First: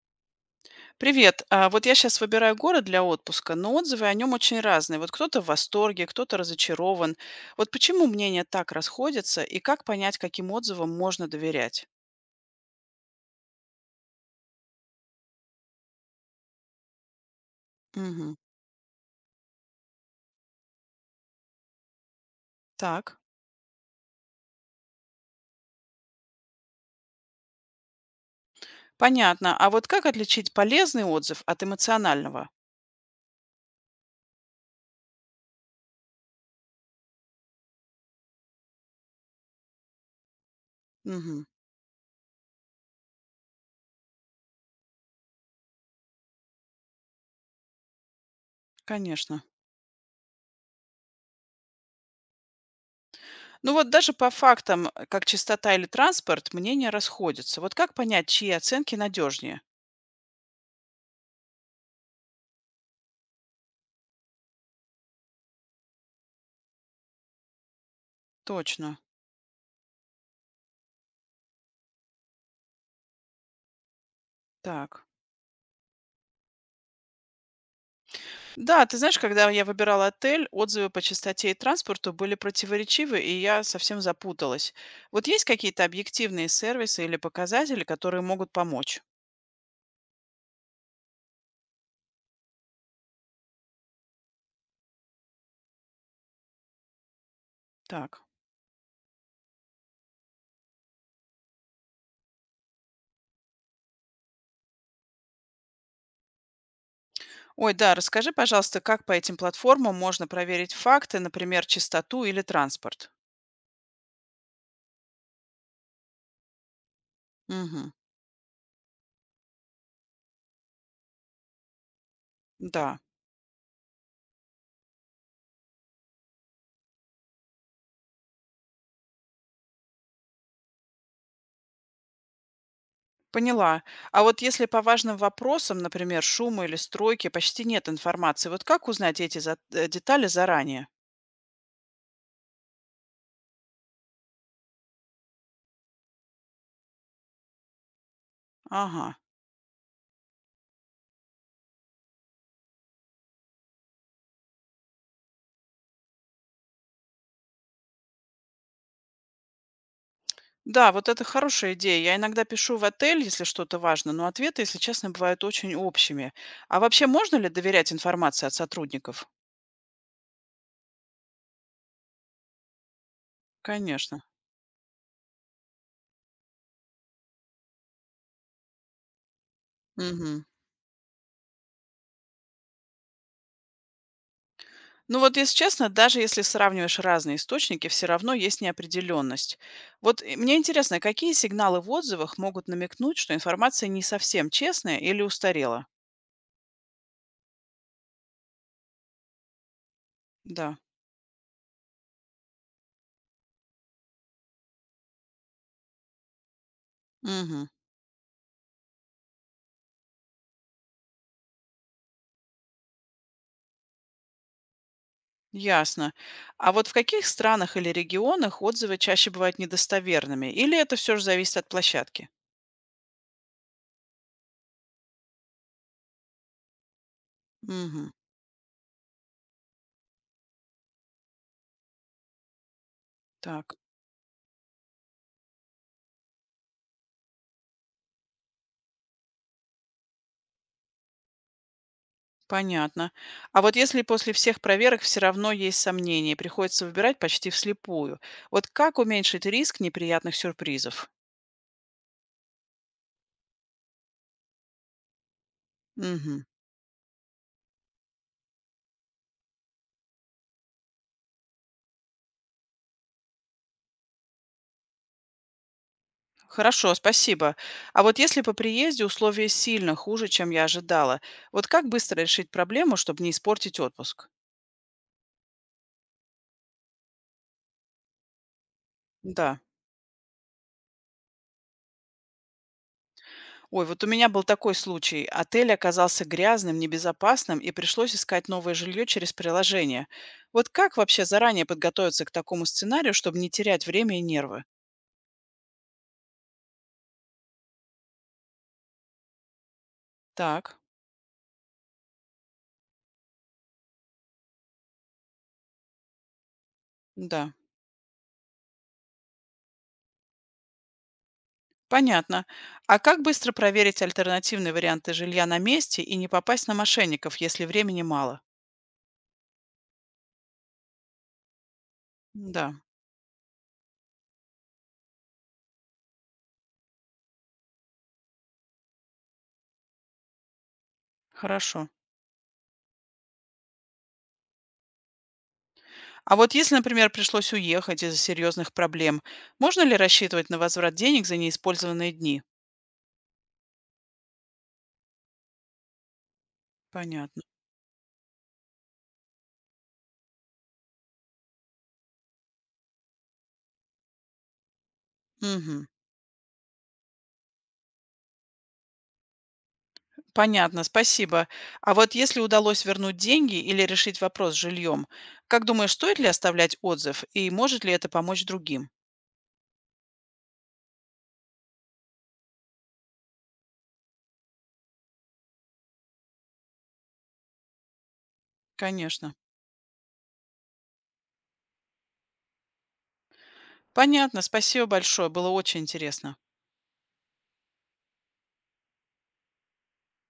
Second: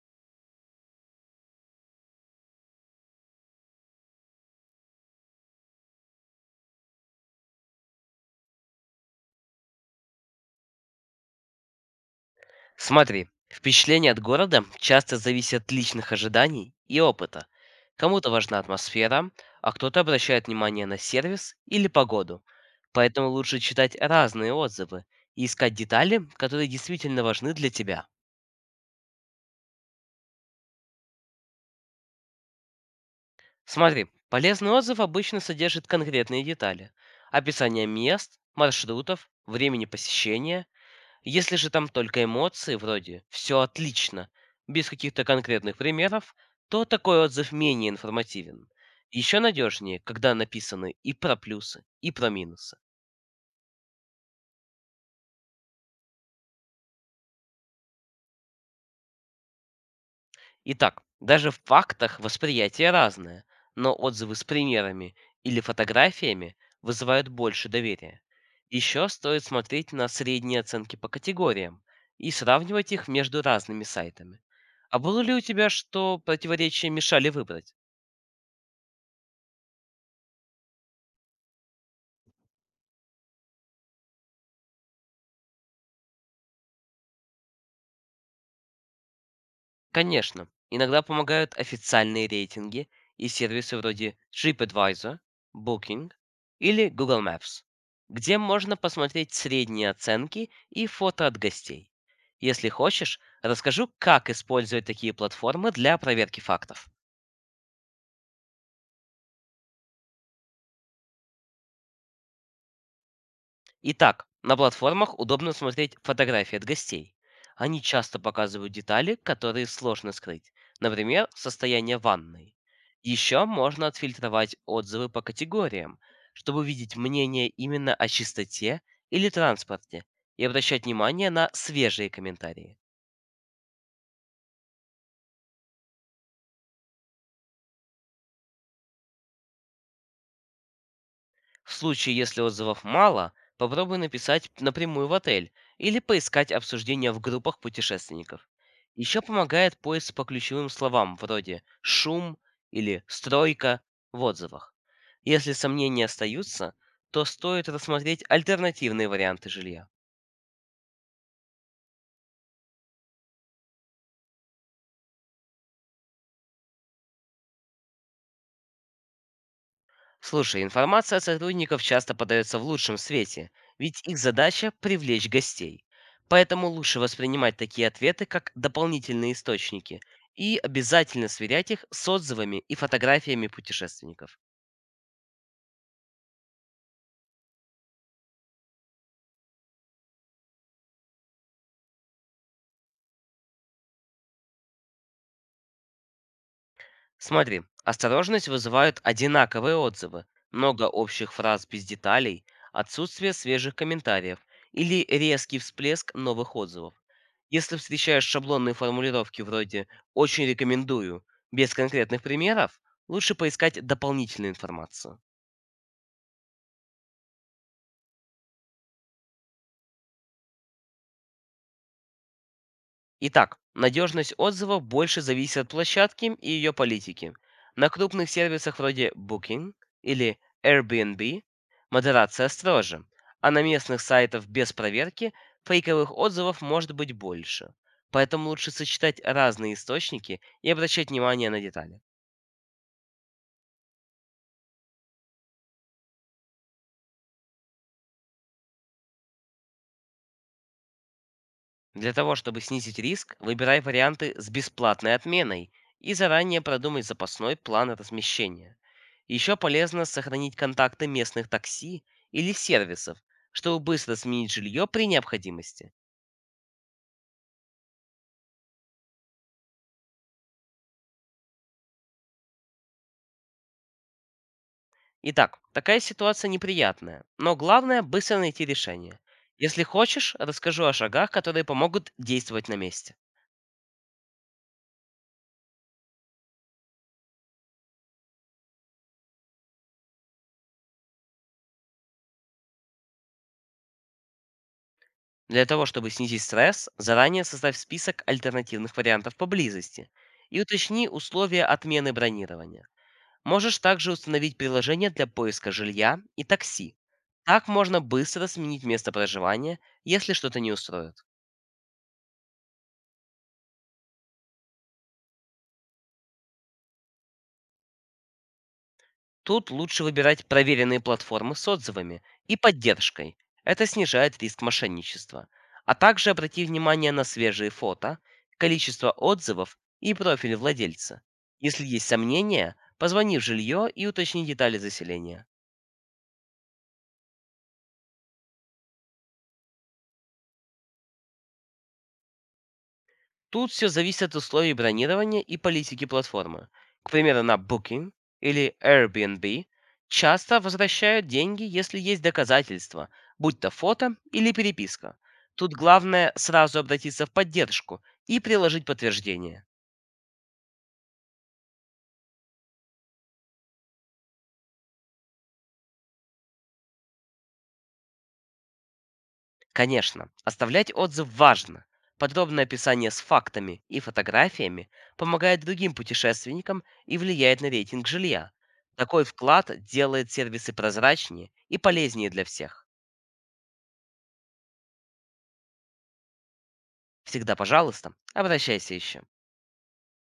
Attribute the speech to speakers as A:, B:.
A: Привет. Вот я сейчас выбираю город для отпуска, но отзывы о нем очень разные. Вот кто-то в восторге, кто-то разочарован. Вот почему мнения так расходятся и как понять, каким отзывам можно доверять?
B: Смотри, впечатление от города часто зависит от личных ожиданий и опыта. Кому-то
A: Мгм.
B: важна атмосфера, а кто-то обращает внимание на сервис или погоду.
A: Так,
B: Поэтому лучше читать разные отзывы и искать детали, которые действительно важны для тебя.
A: понятно. А вот как отличить полезный отзыв от эмоционального?
B: Смотри, полезный отзыв обычно содержит конкретные детали. Описание мест, маршрутов, времени посещения.
A: Мгм.
B: Если же там только эмоции вроде «все отлично», без каких-то конкретных примеров, то такой отзыв менее информативен. Еще
A: Конечно.
B: надежнее, когда написаны и про плюсы, и про минусы.
A: Ну вот даже по фактам, как чистота или транспорт, мнения расходятся. Вот как понять, чьи оценки надежнее?
B: Итак, даже в фактах восприятие разное, но отзывы с примерами или фотографиями вызывают больше доверия.
A: Точно.
B: Еще стоит смотреть на средние оценки по категориям и сравнивать их между разными сайтами. А
A: Так.
B: было ли у тебя, что противоречия мешали выбрать?
A: Да, ты знаешь, когда я выбирала отель, отзывы по чистоте и транспорту были противоречивы, и я совсем запуталась. Вот есть какие-то объективные сервисы или показатели, которые могут помочь?
B: Конечно, иногда помогают официальные рейтинги и сервисы вроде TripAdvisor, Booking или Google Maps,
A: Так.
B: где можно посмотреть средние оценки и фото от гостей. Если хочешь, расскажу, как использовать такие платформы для проверки фактов.
A: Ой, да, расскажи, пожалуйста, как по этим платформам можно проверить факты, например, чистоту или транспорт?
B: Итак, на платформах удобно смотреть фотографии от гостей. Они
A: Угу.
B: часто показывают детали, которые сложно скрыть, например, состояние ванной.
A: Да,
B: Еще можно отфильтровать отзывы по категориям, чтобы видеть мнение именно о чистоте или транспорте и обращать внимание на свежие комментарии.
A: поняла. А вот если по важным вопросам, например, шума или стройки, почти нет информации, вот как узнать эти детали заранее?
B: В случае, если отзывов мало, попробуй написать напрямую в отель или поискать обсуждения в группах путешественников.
A: Ага.
B: Еще помогает поиск по ключевым словам вроде «шум» или «стройка» в отзывах. Если сомнения остаются, то стоит рассмотреть альтернативные варианты жилья.
A: Да, вот это хорошая идея. Я иногда пишу в отель, если что-то важно, но ответы, если честно, бывают очень общими. А вообще можно ли доверять информации от сотрудников?
B: Слушай, информация от сотрудников часто подается в лучшем свете, ведь их
A: Конечно.
B: задача– привлечь гостей. Поэтому лучше воспринимать такие ответы как дополнительные источники
A: Мгм.
B: и обязательно сверять их с отзывами и фотографиями путешественников.
A: Ну вот, если честно, даже если сравниваешь разные источники, все равно есть неопределенность. Вот мне интересно, какие сигналы в отзывах могут намекнуть, что информация не совсем честная или устарела?
B: Смотри, осторожность вызывают одинаковые отзывы,
A: Да.
B: много общих фраз без деталей, отсутствие свежих комментариев или резкий всплеск новых отзывов.
A: Мгм.
B: Если встречаешь шаблонные формулировки вроде «очень рекомендую» без конкретных примеров, лучше поискать дополнительную информацию.
A: Ясно. А вот в каких странах или регионах отзывы чаще бывают недостоверными? Или это все же зависит от площадки?
B: Итак, надежность отзывов больше зависит от площадки и ее политики. На
A: Мгм.
B: крупных сервисах вроде Booking или Airbnb модерация строже, а на
A: Так,
B: местных сайтах без проверки фейковых отзывов может быть больше. Поэтому лучше сочетать разные источники и обращать внимание на детали.
A: понятно. А вот если после всех проверок все равно есть сомнения, приходится выбирать почти вслепую. Вот как уменьшить риск неприятных сюрпризов?
B: Для того, чтобы снизить риск, выбирай варианты с бесплатной отменой и
A: Мгм.
B: заранее продумай запасной план размещения. Еще полезно сохранить контакты местных такси или сервисов, чтобы быстро сменить жилье при необходимости.
A: Хорошо, спасибо. А вот если по приезде условия сильно хуже, чем я ожидала, вот как быстро решить проблему, чтобы не испортить отпуск?
B: Итак, такая ситуация неприятная, но главное– быстро найти решение.
A: Да.
B: Если хочешь, расскажу о шагах, которые помогут действовать на месте.
A: Ой, вот у меня был такой случай. Отель оказался грязным, небезопасным, и пришлось искать новое жилье через приложение. Вот как вообще заранее подготовиться к такому сценарию, чтобы не терять время и нервы?
B: Для того, чтобы снизить стресс, заранее составь список альтернативных вариантов поблизости и
A: Так,
B: уточни условия отмены бронирования. Можешь также установить приложение для поиска жилья и такси.
A: да,
B: Так можно быстро сменить место проживания, если что-то не устроит.
A: понятно. А как быстро проверить альтернативные варианты жилья на месте и не попасть на мошенников, если времени мало?
B: Тут лучше выбирать проверенные платформы с отзывами и
A: Да,
B: поддержкой. Это снижает риск мошенничества. А также обрати внимание на свежие фото, количество отзывов и профиль владельца. Если
A: хорошо.
B: есть сомнения, позвони в жилье и уточни детали заселения.
A: А вот если, например, пришлось уехать из-за серьезных проблем, можно ли рассчитывать на возврат денег за неиспользованные дни?
B: Тут все зависит от условий бронирования и политики платформы. К
A: Понятно.
B: примеру, на Booking или Airbnb часто возвращают деньги, если есть доказательства, будь то фото или переписка. Тут
A: Угу.
B: главное сразу обратиться в поддержку и приложить подтверждение.
A: Понятно, спасибо. А вот если удалось вернуть деньги или решить вопрос с жильем, как думаешь, стоит ли оставлять отзыв и может ли это помочь другим?
B: Конечно, оставлять отзыв важно. Подробное описание с фактами и фотографиями помогает другим путешественникам и влияет на рейтинг жилья. Такой
A: Конечно.
B: вклад делает сервисы прозрачнее и полезнее для всех.
A: Понятно, спасибо большое, было очень интересно.
B: Всегда, пожалуйста, обращайся еще.